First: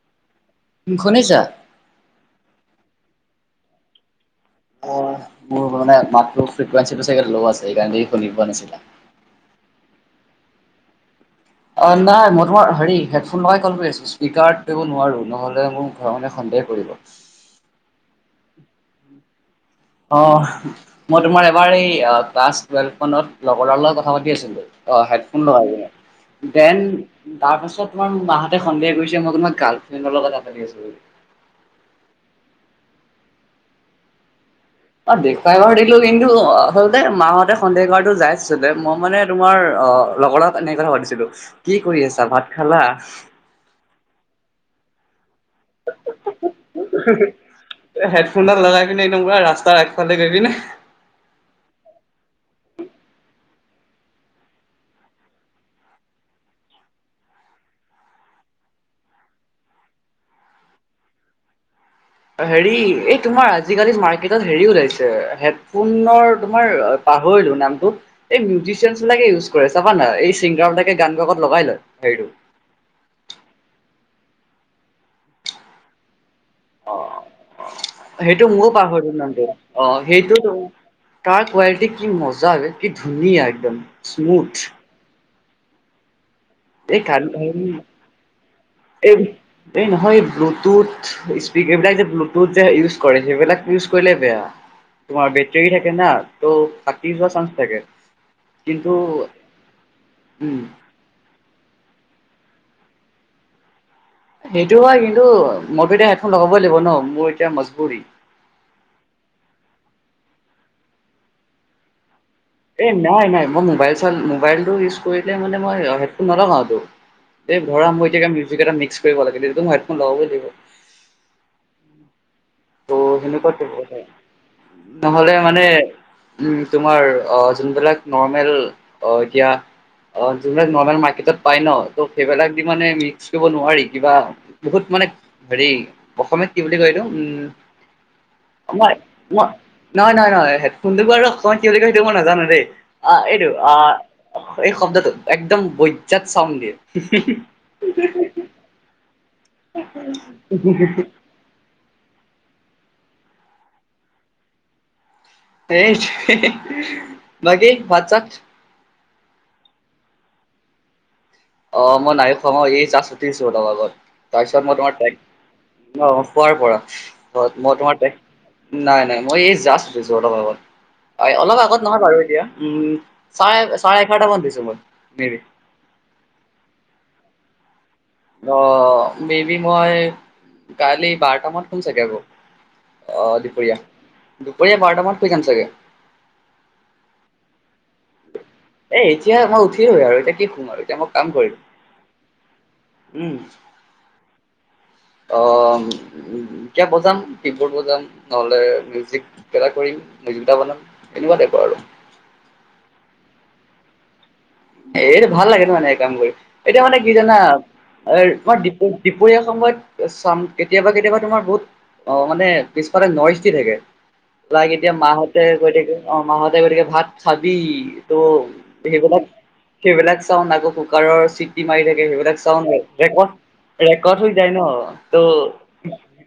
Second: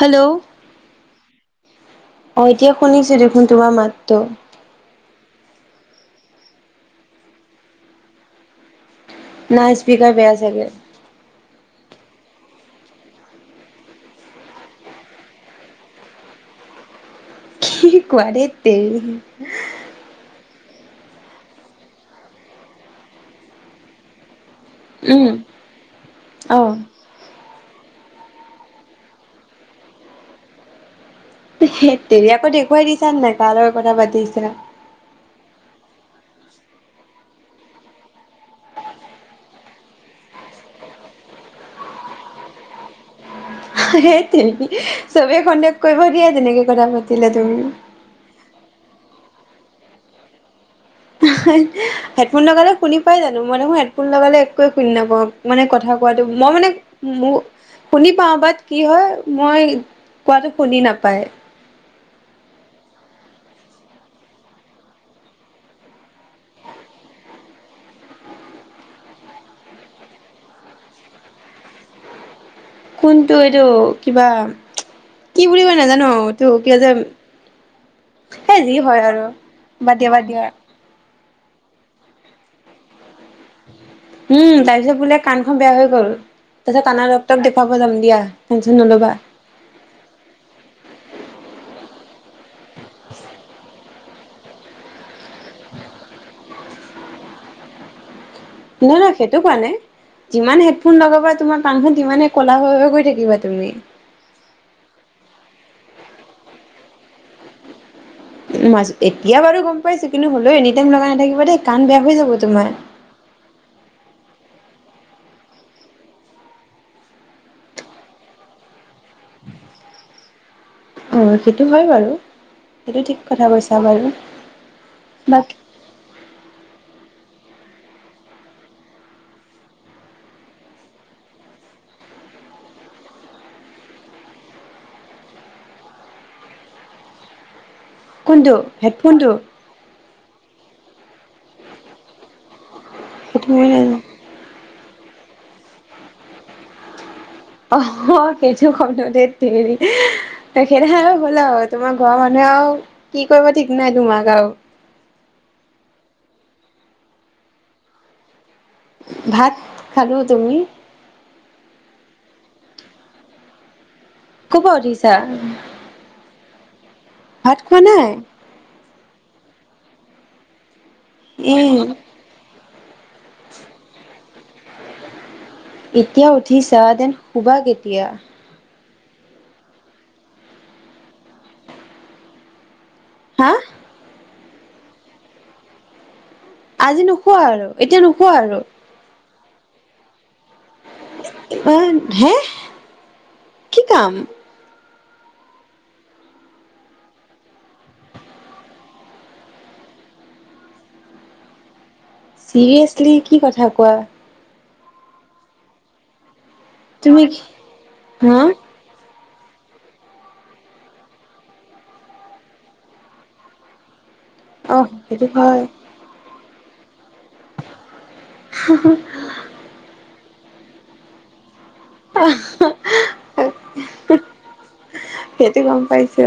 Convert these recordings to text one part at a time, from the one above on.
Hello. শুনিছা? অ' এতিয়া শুনিছোঁ দেখোন তোমাৰ মাতটো। অ' বু মোৰ মানে মাতটো ফ্ৰিকুৱঞ্চিটো চাগ লগোৱা আছে সেইকাৰণে ছাগে শুনি পোৱা নাছিলা। নাই স্পিকাৰ বেয়া চাগে। অ' নাই মই তোমাৰ হেৰি হেডফোন লগাই কল কৰি আছোঁ। স্পীকাৰত কৰিব নোৱাৰো নহ'লে মোৰ ঘৰৰ মানুহে সন্দেহ কৰিব। কি কোৱা, দেত তেৰি। অ' মই তোমাৰ এবাৰ এই ক্লাছ টুৱেলভখনত লগৰৰ লগত কথা পাতি আছিলো অ' উম হেডফোন লগাই লগাই অ দেন তাৰপাছত তোমাৰ মাহঁতে সন্দেহ কৰিছে মই তোমাৰ গাৰ্লফ্ৰেডৰ লগত কথা পাতি আছোঁ বুলি। দেত তেৰি, আকৌ দেখুৱাই দিছানে নাই কাৰ লগত কথা পাতি আছিলা। অ' দেখুৱাই বাৰু দিলো কিন্তু আচলতে মাহতে সন্দেহ কৰাটো জায়েজ আছিলে মই মানে তোমাৰ অ' লগৰ তাত এনেক কথা পাতি আছিলো, কি কৰি আছা, ভাত খালা? হেই তুমি, চবে সন্দেক কৰিব দিয়া তেনেকে কথা পাতিলে তুমি। হেডফোনডাল লগাই কিনে একদম পুৰা ৰাস্তাৰ আগফালে গৈ পিনে হেডফোন লগালে শুনি পাই জানো? মই দেখোন হেডফোন লগালে একোৱে শুনি নাপাওঁ। মানে কথা কোৱাটো, মই মানে মোৰ শুনি পাও বাট কি হয়, মই কোৱাটো শুনি নাপায়। হেৰি এই তোমাৰ আজিকালি মাৰ্কেটত হেৰি ওলাইছে হেডফোনৰ তোমাৰ পাহৰিলো নামটোৰ। এই মিউজিচিয়ানবিলাকে ইউজ কৰে, চাবা না এই চিংগাৰবিলাকে গান গাকত লগাই লয় হেৰিটো। কোনটো এইটো কিবা, কি বুলি কয় নাজানো। ত' কি হৈছে সেইটো সেই ময়ো যি হয় পাহৰিলো আৰু নামটো অ বাদ দিয়া বাদ সেইটো দিয়া। তাৰ কোৱালিটি কি মজা বে, কি ধুনীয়া একদম। স্মুথ হুম, তাৰপিছত বোলে কাণখন বেয়া হৈ গ'ল। তাৰপিছ এই কানৰ ডক্তৰক দেখাব গান যাম দিয়া টেনশ্যন নল'বা। এই এই নহয় এ, ব্লুটুথ স্পিক এইবিলাক যে ব্লুটুথ যে ইউজ কৰে সেইবিলাক ইউজ কৰিলে বেয়া, তোমাৰ বেটাৰী থাকে না ত' ফাটি যোৱা চান্স থাকে। কিন্তু নহ নহয় সেইটো কোৱা নাই। উম যিমান ফোন লগাবা তোমাৰ কাণখন তিমানে ক'লা হৈ গৈ থাকিবা তুমি। সেইটোও হয়, কিন্তু মইতো এতিয়া হেডফোন লগাবই লাগিব ন' মোৰ এতিয়া মজবুৰি। মাইছো, এতিয়া বাৰু গম পাইছোঁ কিন্তু হ'লেও এনি টাইম লগাই নাথাকিব দেই কাণ বেয়া হৈ যাব তোমাৰ। এই নাই নাই, মই মোবাইল চ মোবাইলটো ইউজ কৰিলে মানে মই হেডফোন নলগাওটো এই ধৰা মই এতিয়া মিউজিক এটা মিক্স কৰিব লাগিল এইটো টাইমত হেডফোন লগাবই লাগিব। অ' সেইটো হয় বাৰু। ত' সেইটো ঠিক সেনেকুৱাতো কৈছা কথা বাৰু নহ'লে বাক মানে উম, তোমাৰ অ' যোনবিলাক নৰ্মেল এতিয়া অ' যিবিলাক নৰ্মেল মাৰ্কেটত পায় ন' ত' সেইবিলাক দি মানে মিক্স কৰিব নোৱাৰি কিবা বহুত মানে হেৰি, অসমীয়াত কি বুলি কয় এইটো উম কোনটো মই হেডফোনটো ম নয় নয় নহয় হেডফোনটো বাৰু কয় কেইলে কয় সেইটো মই নাজানো দেই। আ, সেইটো এইটো মই আ, নাজানো এই শব্দটো একদম বৈজাত চাউণ্ড দিয়ে। অ' সেইটো শব্দ দেত তেৰি, তেখেতে হ'লা হয় তোমাৰ ঘৰৰ মানুহে আৰু কি কৰিব ঠিক নাই তোমাক আৰু। এইট, বাকি ভাত চাত? ভাত খালো। তুমি? অ' মই নাই খোৱা, মই এই জাষ্ট উঠিছোঁ এটাডালত, ক'ৰ তাৰপিছত পৰা মই উঠিছা তোমাৰ অ' শুৱাৰপৰা। ভাত খোৱা মই নাই তোমাৰতে নাই নাই মই এই জাষ্ট উঠিছোঁ অলপ আগত, অলপ আগত উম নহয় বাৰু এতিয়া। উম, চাৰে চাৰে, ইঘৰটা মানত দিছোঁ মই হেৰিট এতিয়া উঠিছা দেন শুবা কেতিয়া? অ', মেবী মই কালি বাৰটামান শুম চাগে আকৌ। অ', হা দুপৰীয়া দুপৰীয়া বাৰটামানত শুই যাম চাগে। আজি নুশুৱা আৰু এতিয়া নুশুৱা আৰু? এ এতিয়া মই উঠিলো আৰু এতিয়া কি শুম আৰু এতিয়া মই কাম কৰিম, হে উম, কি কাম? অ', কিবা বজাম, কিবোৰ্ড বজাম, নহলে মিউজিক, কিবা এটা কৰিম দুটা মানত এনেকুৱা [unintelligible] আৰু চিৰিয়াছলি কি কথা কোৱা? এইটো ভাল লাগে ন' এনেকে কাম কৰি, এতিয়া মানে কি তুমি জানা হা [unintelligible] দুপৰীয়া সময়ত চাম কেতিয়াবা কেতিয়াবা তোমাৰ বহুত অ', মানে পিছফালে নইচ দি থাকে, অ লাইক এতিয়া সেইটো মাহঁতে হয় কৈ থাকে অ', মাহঁতে কৈ থাকে, ভাত খাবি ত' সেইবিলাক সেইবিলাক চাওঁ আকৌ কুকাৰৰ চিটি মাৰি থাকে সেইবিলাক চাউণ্ড ৰেকৰ্ড ৰেকৰ্ড হৈ যায় ন' ত' সেইটো গম পাই ছো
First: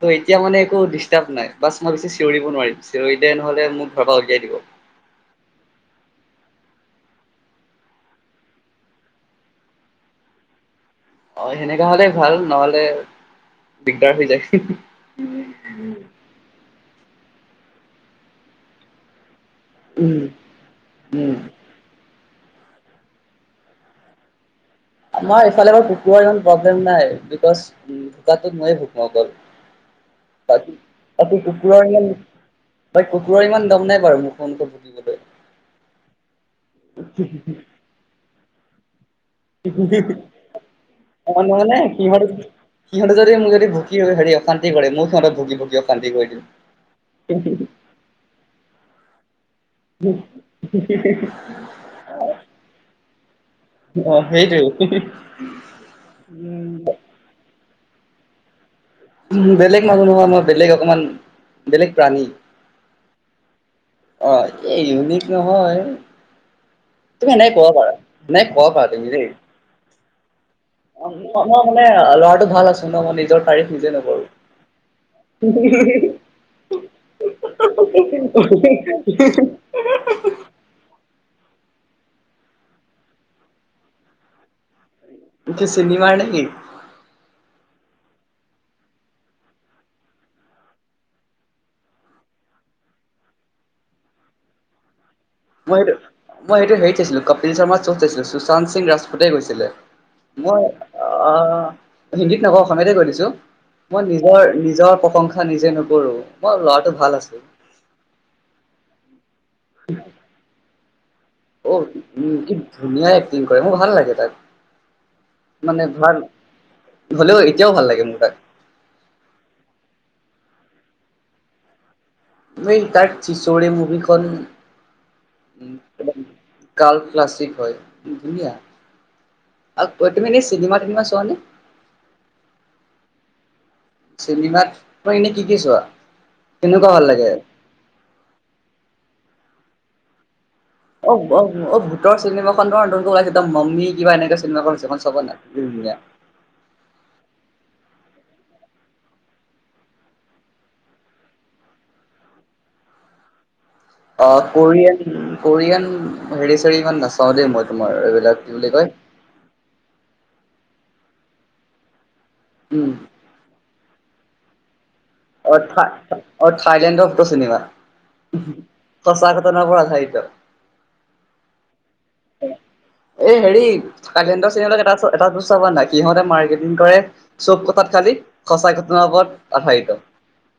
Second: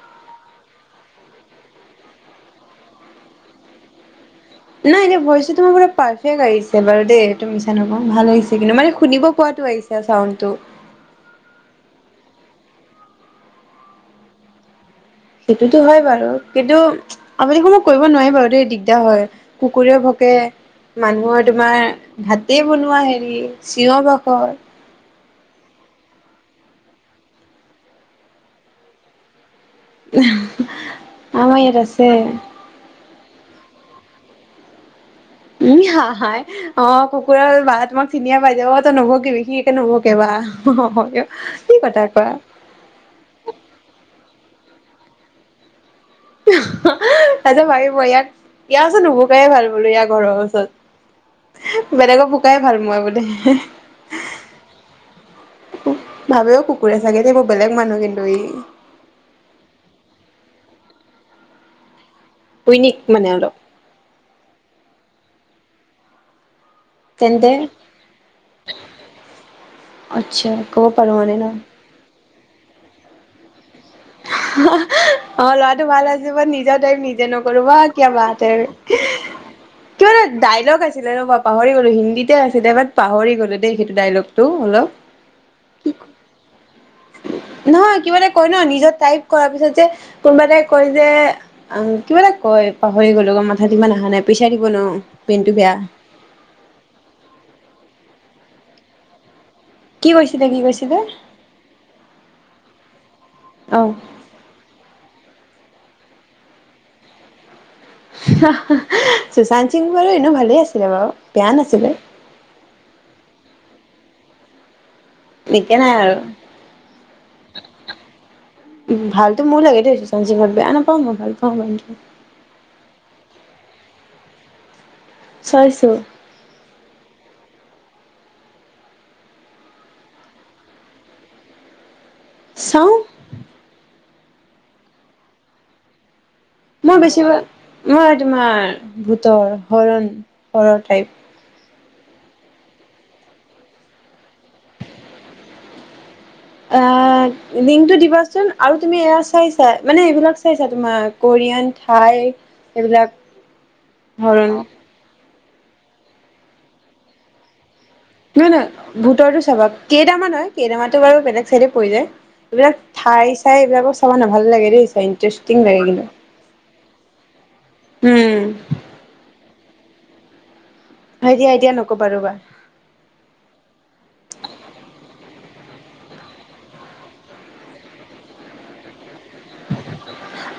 ত' এতিয়া মানে একো ডিষ্টাৰ্ব নাই, বাছ মই বেছি চিঞৰিব নোৱাৰিম, চিঞৰি নহলে মোক ঘৰ পৰা উলিয়াই দিব। নাই এনেই ভইচটো তোমাৰ পুৰা পাৰফেক্ট আহিছে বাৰু দেই এইটো মিছা নকওঁ, ভাল আহিছে কিন্তু মানে শুনিব পোৱাতো আহিছে চাউণ্ডটো অ', সেনেকা হলে ভাল নহলে দিগদাৰ হৈ যায়। সেইটোতো হয় বাৰু কিন্তু আমি [unintelligible] কৰিব নোৱাৰি বাৰু দেই দিগদাৰ হয়। কুকুৰেও উম ভকে উম। মানুহৰ তোমাৰ ভাতেই বনোৱা হেৰি চিঞৰ বাখৰ আমাৰ ইফালে বাৰু ককুৰাৰ ইমান প্ৰব্লেম নাই, বিকছ ভুকাটো মইয়ে ভুকু অকল। বাকী আমাৰ ইয়াত কুকুৰৰ ইমান আছে বাত কুকুুৰাৰ ইমান দম নাই বাৰু মুখখনকৈ ভুকিবলৈ উম, হা হাই অ', কুকুৰৰ বা তোমাক চিনিয়ে পাই যাব তই নভুকিবি সি একে নুভুকে বা হয় অ, মানে কি মানে কথা সিহঁত কোৱা সিহঁতে যদি মোক যদি ভুকি হেৰি অশান্তি কৰে, মই সিহঁতক ভুকি ভুকি অশান্তি কৰি দিওঁ। [unintelligible] ভাবিব য়াক য়াৰ ওচৰত নুভুকায়ে ভাল বোলো, য়াৰ ঘৰৰ ওচৰত। বেলেগক ভুকাই ভাল মই [unintelligible] অ', সেইটোৱে ভাবেও কুকুৰে চাগে দেই বৰ বেলেগ মানুহ কিন্তু ই বেলেগ মানুহ নহয়, মই বেলেগ অকমান, বেলেগ প্ৰাণী। ইউনিক মানে অলপ অ', এই ইউনিক নহয় তুমি তেন্তে এনেকে কব পাৰা, মানে কব পাৰা তুমি দেই আচ্ছা ক'ব পাৰো মানে ন। ল'ৰাটো ভাল আছোঁ ন' মই নিজৰ তাৰিফ নিজে নকৰো অ', ল'ৰাটো ভাল আছে বাত নিজৰ তাৰিফ নিজে নকৰোঁ, বাহ কিয়া বাত হে এইটো কিবা এটা ডাইলগ আছে আছিলে ৰবা পাহৰি গ'লোঁ হিন্দীতে আছিলে বাট পাহৰি গ'লো দেই সেইটো ডাইলগটো অলপ কি চিনেমাৰ নেকি? নহয় কিবা এটা কয় ন' নিজৰ টাইপ কৰাৰ পিছত যে, কোনবা এটাই কয় যে আহ কিবা এটা কয় পাহৰি গ'লো, মাথাত ইমান আহা নাই প্ৰেচাৰ দিব নোৱাৰোঁ। মই সেইটো, মই সেইটো হেৰিত চাইছিলোঁ, কপিল শৰ্মাৰ শ্বট চাইছিলোঁ সুশান্ত সিং ৰাজপুতে কৈছিলে। কি কৈছিলে কি মই কৈছিলে আ, হিন্দীত নকওঁ অসমীয়াতে কৈ দিছো। অ। মই নিজৰ নিজৰ প্ৰশংসা নিজে নকৰো, মই ল'ৰাটো ভাল আছোঁ। হাহ হাহ‌ সুশান্ত সিং বাৰু এনেও ভালেই আছিলে বাৰু। বেয়া অ, নাছিলে কি ধুনীয়া এক্টিং কৰে ন, ভাল লাগে তাক। এতিয়া মানে নাই ধৰা, আৰু হ'লেও এতিয়াও ভাল লাগে মোৰ তাক। ভালতো মোৰ লাগে দেই চচান‌ সিংক বেয়া নাপাওঁ মই ভাল পাওঁ মানু এই তাৰ চিচৰে মুভিখন চাইছো, গাৰ্ল ক্লাছিক হয়, ধুনীয়া আ, তুমি এনেই চিনেমা-টিনেমা চোৱানে? চাওঁ। চিনেমাট এনেই কি কি চোৱা? কেনেকুৱা মই ভাল লাগে? বেছিভাগ, মই তোমাৰ ভূতৰ হৰণ- হৰৰ টাইপ অ, ভূতৰ চিনেমাখনৰ, দা নমিনী কিবা এনেকুৱা চিনেমাখন আছে, চালা নে নাই? কি ধুনীয়া। আ, লিংকটো দিবাচোন আৰু তুমি এয়া চাইছা, মানে এইবিলাক চাইছা তোমাক কৰিয়ান ঠাই, এইবিলাক অ, হৰণ কৰিয়ান, কৰিয়ান হেৰি-চেৰি ইমান নাচাওঁ দেই মই তোমাৰ এইবিলাক নহয়, কি নহয় বুলি কয় ভূতৰটো চাবা, কেইদামা নহয় কেইদামা টো বাৰু বেলেগ চাইডে পৰি যায়। এইবিলাক উম ঠাই চাই এইবিলাকো চাবনা, ভাল লাগে দেই চাই। ইণ্টাৰেষ্টিং অ, লাগে কিন্তু। থাই-অ, থাইলেণ্ডৰ ভূতৰ চিনেমা। উম সঁচা ঘটনা ওপৰত আধাৰিত। হয় দিয়া এতিয়া নক'বা ৰ'বা। এ, হেৰি থাইলেণ্ডৰ চিনেমাট এটা, এটা বস্তু চাইচা নে নাই সহঁতে মাৰ্কেটিং কৰে চব কথাত খালি, সঁচা ঘটনাৰ ওপৰত আধাৰিত।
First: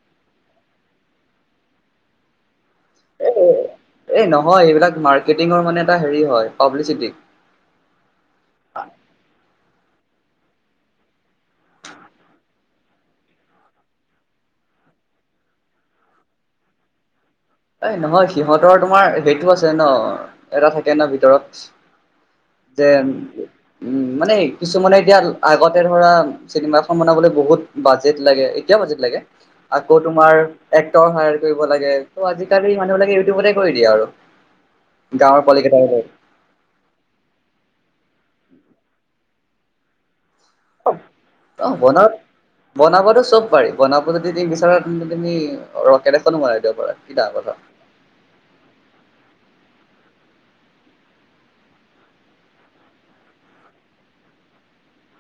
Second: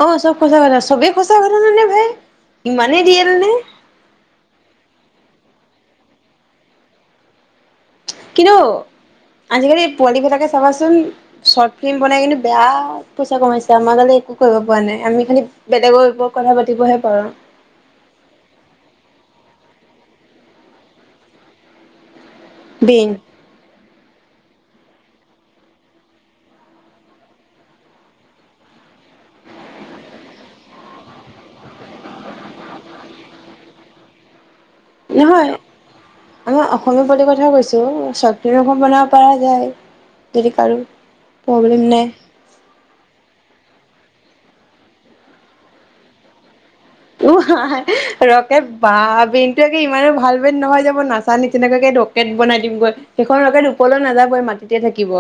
অ, চব কথা চবে সঁচা ঘটনানে ভাই, ইমানেই এ ৰিৱেল নে? এই নহয় এইবিলাক মাৰ্কেটিঙৰ মানে এটা হেৰি হয়, পাব্লিচিটি। কিন্তু আজিকালি পোৱালীবিলাকে চাবাচোন। চৰ্ত ফিল্ম বনাই কিন্তু বেয়া পইচা কমাইছে, আমাৰ গালে একো কৰিব পৰা নাই, আমি খালি বেলেগৰ ওপৰত কথা পাতিবহে পাৰো। এই নহয় সিহঁতৰ তোমাৰ হেইটো আছে ন, এটা থাকে ন ভিতৰত। যেন বিন উম, মানে কিছুমানে এতিয়া আগতে ধৰা চিনেমা এখন বনাবলৈ বহুত বাজেট লাগে, এতিয়াও বাজেট লাগে। আকৌ তোমাৰ, এক্টৰ হায়াৰ কৰিব লাগে। ত, আজিকালি মানুহবিলাকে ইউটিউবতে কৰি দিয়ে আৰু গাঁৱৰ নহয় পোৱালিকেইটামানলৈ আমাৰ অসমীয়া পোৱালিৰ কথা কৈছো, চৰ্ত ফ্লিম এখন বনাব পৰা যায়। যদি কাৰো প্ৰব্লেম নাই। [unintelligible] বনাবটো চব পাৰি, বনাব যদি তুমি বিচাৰা, তেন্তে তুমি ৰকেট এখনো বনাই দিব পাৰা। কি উ, ডাঙৰ কথা হায় ৰকেট বা বেইনটো ইমানো ভাল বেইন নহয় যে মই নাচা নিচিনাকৈ গৈ ৰকেট বনাই দিম গৈ। সেইখন ৰকেট ওপৰলৈ নাযাবই এই মাটিতে থাকিব।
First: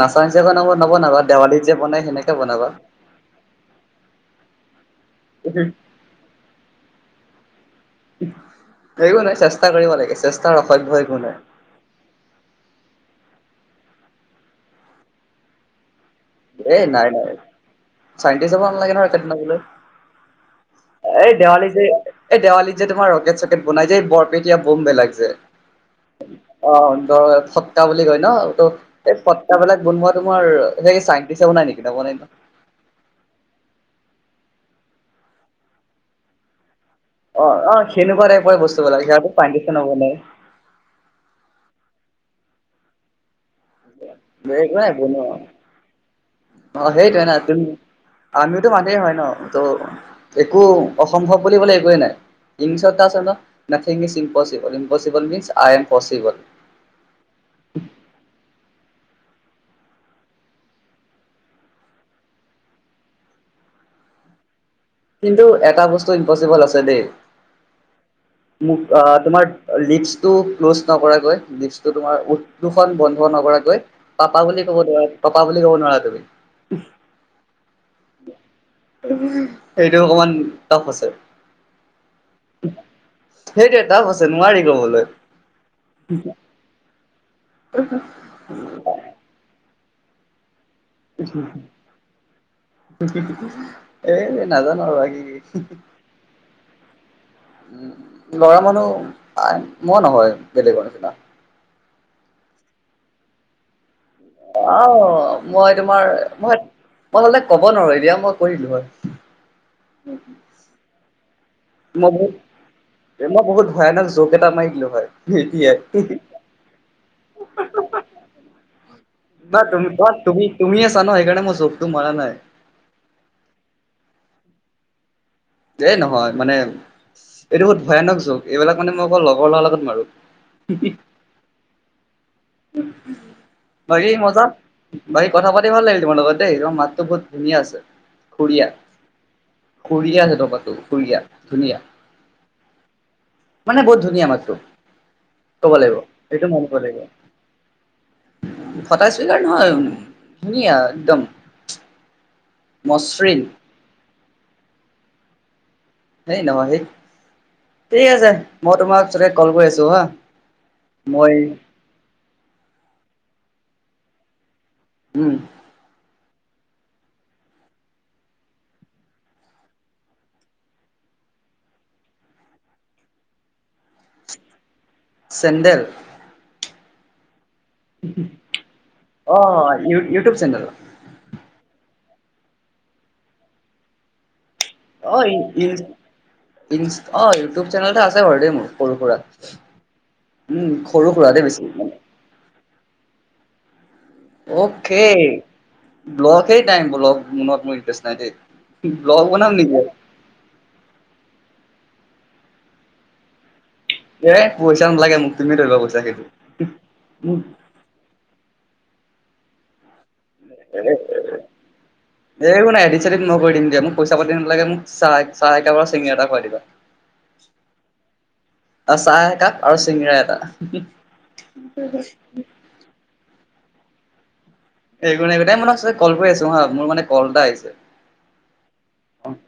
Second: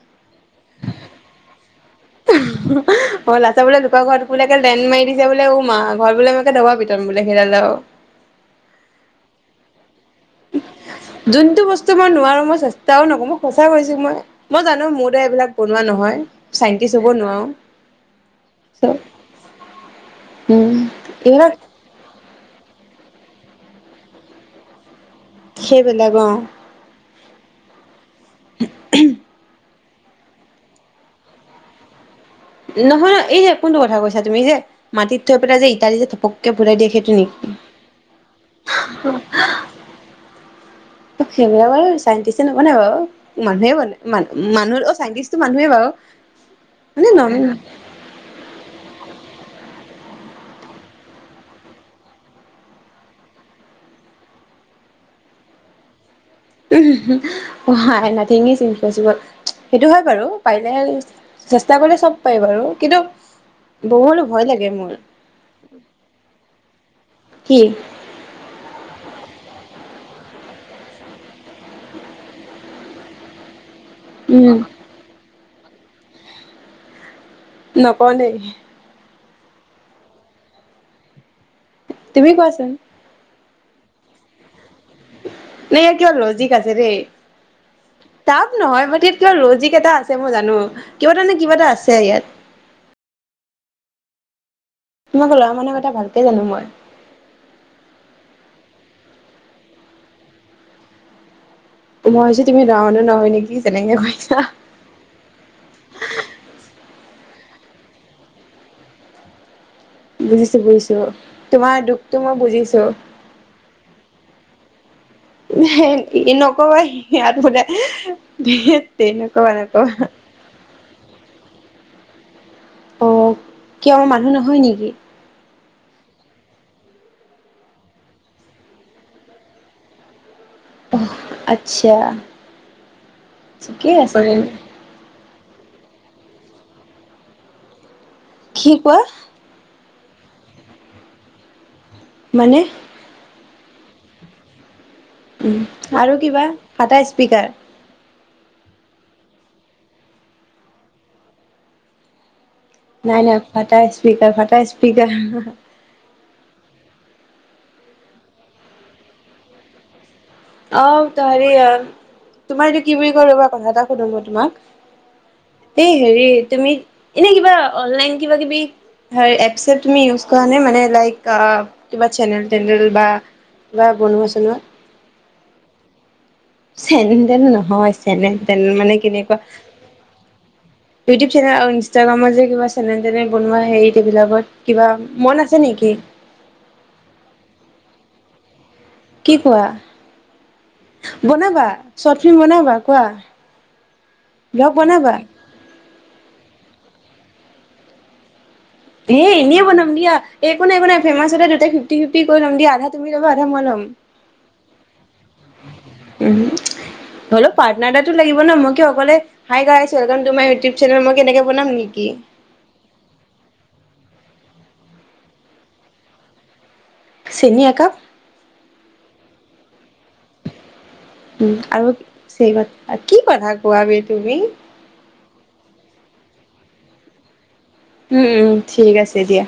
নাচা নিচিনাকৈ নবনাবা, দেৱালীত যে বনাই সেনেকে বনাবা [unintelligible] লাচতত বোলে লোক ঘৰত বোলে লেণ্ড মাৰি দিছে বোলে, অ, মা ঘৰত বোলে‌ মো একে দবা পিটন, সেইডাল আৰু। একো নাই চেষ্টা কৰিব লাগে, চেষ্টা যোনটো বস্ত মই নোৱাৰো মই চেষ্টাও নকৰো মই সঁচাই কৈছো মই, মই জানো মোৰ দাৰা এইবিলাক বনোৱা নহয়। এ, চাইন্টিষ্ট হ'ব নাই নাই নোৱাৰো চাইণ্টিছ হ'ব চ নালাগে নহয় তাত নগ'লেও। উম, এৰা যে এই দেৱালীত যে তোমাৰ ৰকেট-চকেট বনাই যে, এই বৰপেটীয়া বম বেলাক যে। সেইবিলাক অ, অ, বৰ সত্তা বুলি কয় ন, ত সেই ফট্টাবলাক বনোৱা তোমাৰ সেই চাই টিচে‌ বনাই নেকি? নবনাই ন। নহয় এই কোনটো কথা কৈছা, তুমি যে মাটিত থৈ পেলাই যে ইটা দিযে থপক তাকে ভুৰাাই দিয়ে সেইটো নে [unintelligible] কেনেকুৱা এক বস্তুবিলাক সিহত পানীছে নব নাই [inaudible] [unintelligible] সিমিৰা বাৰু চাইণ্টিষ্টে নবোৱা নাই বাৰু [unintelligible] মানুহে মানোন একো মানুহে নাই অ বনোৱা। চাইন্টিষ্ট মানুহে বাৰু হয়ে নহ মে আমিওটো মানুহ হে হয় ন ত' একো অসম্ভৱ বুলিবলে একোৱে নাই। ইংলিচত আছে, nothing is impossible impossible means I am possible. Nothing is impossible সেইটো হয় বাৰু পাৰিলেে চেষ্টা কৰিলে চব পাই বাৰু, কিন্তু বহুত ভয় লাগে মোৰ। কিন্তু এটা বস্তু ইমপচিবল আছে দেই। কি মোক তোমাৰ লিপচটো ক্ল'জ নকৰাকৈ লিপচটো তোমাৰ উ দুখন বন্ধু নকৰাকৈ পাপা উম বুলি কব নোৱাৰা পাপা বুলি কব নোৱাৰা তুমি। নকোৱা নে [inaudible] সেইটো অকমান টাফ আছে। তুমি কোৱাচোন। সেইটোৱে টাফ আছে নোৱাৰি কবলৈ। ন ইয়য়া কিয় লজিক আছে দেেই [inaudible] তে [inaudible] টাফ নহয় মুঠতে ইয়াত কিবা ল'জিক এটা আছে মই জানো, কিবা এটা নে কিবা এটা আছে ইয়াত। এ নাজানো বা কি। তোমাক ল'ৰা মানুহৰ কথা ভালকে জানো মই। উ লৰা মানুহ মোই নহয় বেলেগৰ নিচিনা [inaudible] মই হৈছে তুমি নওনো নহয় নেকি যেনেকে কৈছা [inaudible] আহ মই তোমাৰ মই মইহ'লে ক'ব নোৱাৰো এতিয়া মই কৰিলো হয়। বুজিছো বুজিছো, তোমাৰ দুখটো মই বুজিছো। মই বহুত ভয়ানক জোক এটা মাৰি দিলো হয় এতিয়াই। নকবা সিহাত বোধে [inaudible] হেট তেৰি ন তুমি অ অঁকৰা। তুমি তুমি আছ ন সেইকাৰণে মই যোক টো মাৰা নাই। অঁ, কিয় মানুহ নহয় নেকি? এই নহয়, মানে এইটো বহুত ভয়ানক য'গ এইবিলাক মানে মই অকল লগৰ ল'ৰাৰ লগত মাৰো। অহ আচ্ছা। ঠিকেই বাকী আছে মজা? তেনে। বকী, কথা পাতি ভাল লাগিলে তোমাৰ লগত দেই, তোমাৰ মাতটো বহুত ধুনীয়া আছে সুৰীয়া। কি কোৱা? সুৰয়া জত পাতো সুৰয়া ধুনীয়া [unintelligible] মানে? মানে বহুত ধুনীয়া মাতটো ক'ব লাগিব, এইটো মন কৰিব লাগিব। স্পিকাৰ? ফটা চুইকাৰাৰ নহয় ধুনীয়া একদম [inaudible] নাই নাই মসৃণ ফটা স্পিকাৰ ফটা স্পিকাৰ। সেই নহয় সেই, ঠিক আছে মই তোমাক কল কৰি আছো হা। আহ ত মই হেৰি, তোমাৰ এইটো কি বুলি কয় কথা এটা সোধো তোমাক। উম এই হেৰি তুমি এনে কিবা অনলাইন কিবা কিবি হয় এচ তুমি ইউজ কৰা নে মানে লাইক কিবা চেনেল তেনেল বা [unintelligible] [inaudible] বা বনোৱা চনোৱাত। চেণ্ড্ৰেল? চেনদেল নহয় চেনেল, মানে কেনেকুৱা অ ইউ ইউটিউব চেনেল ইউটিউব চেনেল আৰু ইনষ্টাগ্ৰামত যে কিবা চেনেল তেনেল বনোৱা সেইবিলাকত। অ ই ই ই অ ইউটিউব চেনেল আছে বাৰু মোৰ সৰু-সুৰা কি কোৱা উম, সৰু সুৰাতে বেছি। মানে চৰ্ট ফিল্ম বনাবা? কোৱা। ব্লগ অ'কে বনাবা ব্লগ হেই টাইম ব্লগ মন মোৰ ইণ্ট্ৰেষ্ট নাই। এ, ব্লগ এনেই নেকি বনাম দিয়া। একো নাই একো নাই, ফেমাছতে দুটাই ফিফট ফিফটি কৰি ল'ম, আধা তুমি লব আধা মই লম। এ, পইচা নালাগে মোক, তুমি লৈ লবা পইচা। সেইটো উ, মোক হ'লেও পাৰ্টনাৰ এটাতো লাগিব ন' মই কি অকলে hi guys welcome to my ইউটিউ channel, মই এনেক বনাম নেকি? এইবোৰ নাই, এডিট চেডিত মই কৰি দিম দিয়া, মোক পইচা পাতি নালাগে মোক চাহ চাহ একাপ আৰু চিঙিৰা এটা খুৱাই দিবা। চেনী একাপ? চাহ একাপ আৰু চিঙিৰা এটা। উ, আৰু চিংৰা কি কথা কোৱবি তুমি? একো নাই একো এ, মই না কল কৰি আছোঁ হা, মোৰ মানে কল এটা আহিছে। উম, উম, ঠিক আছে দিয়া।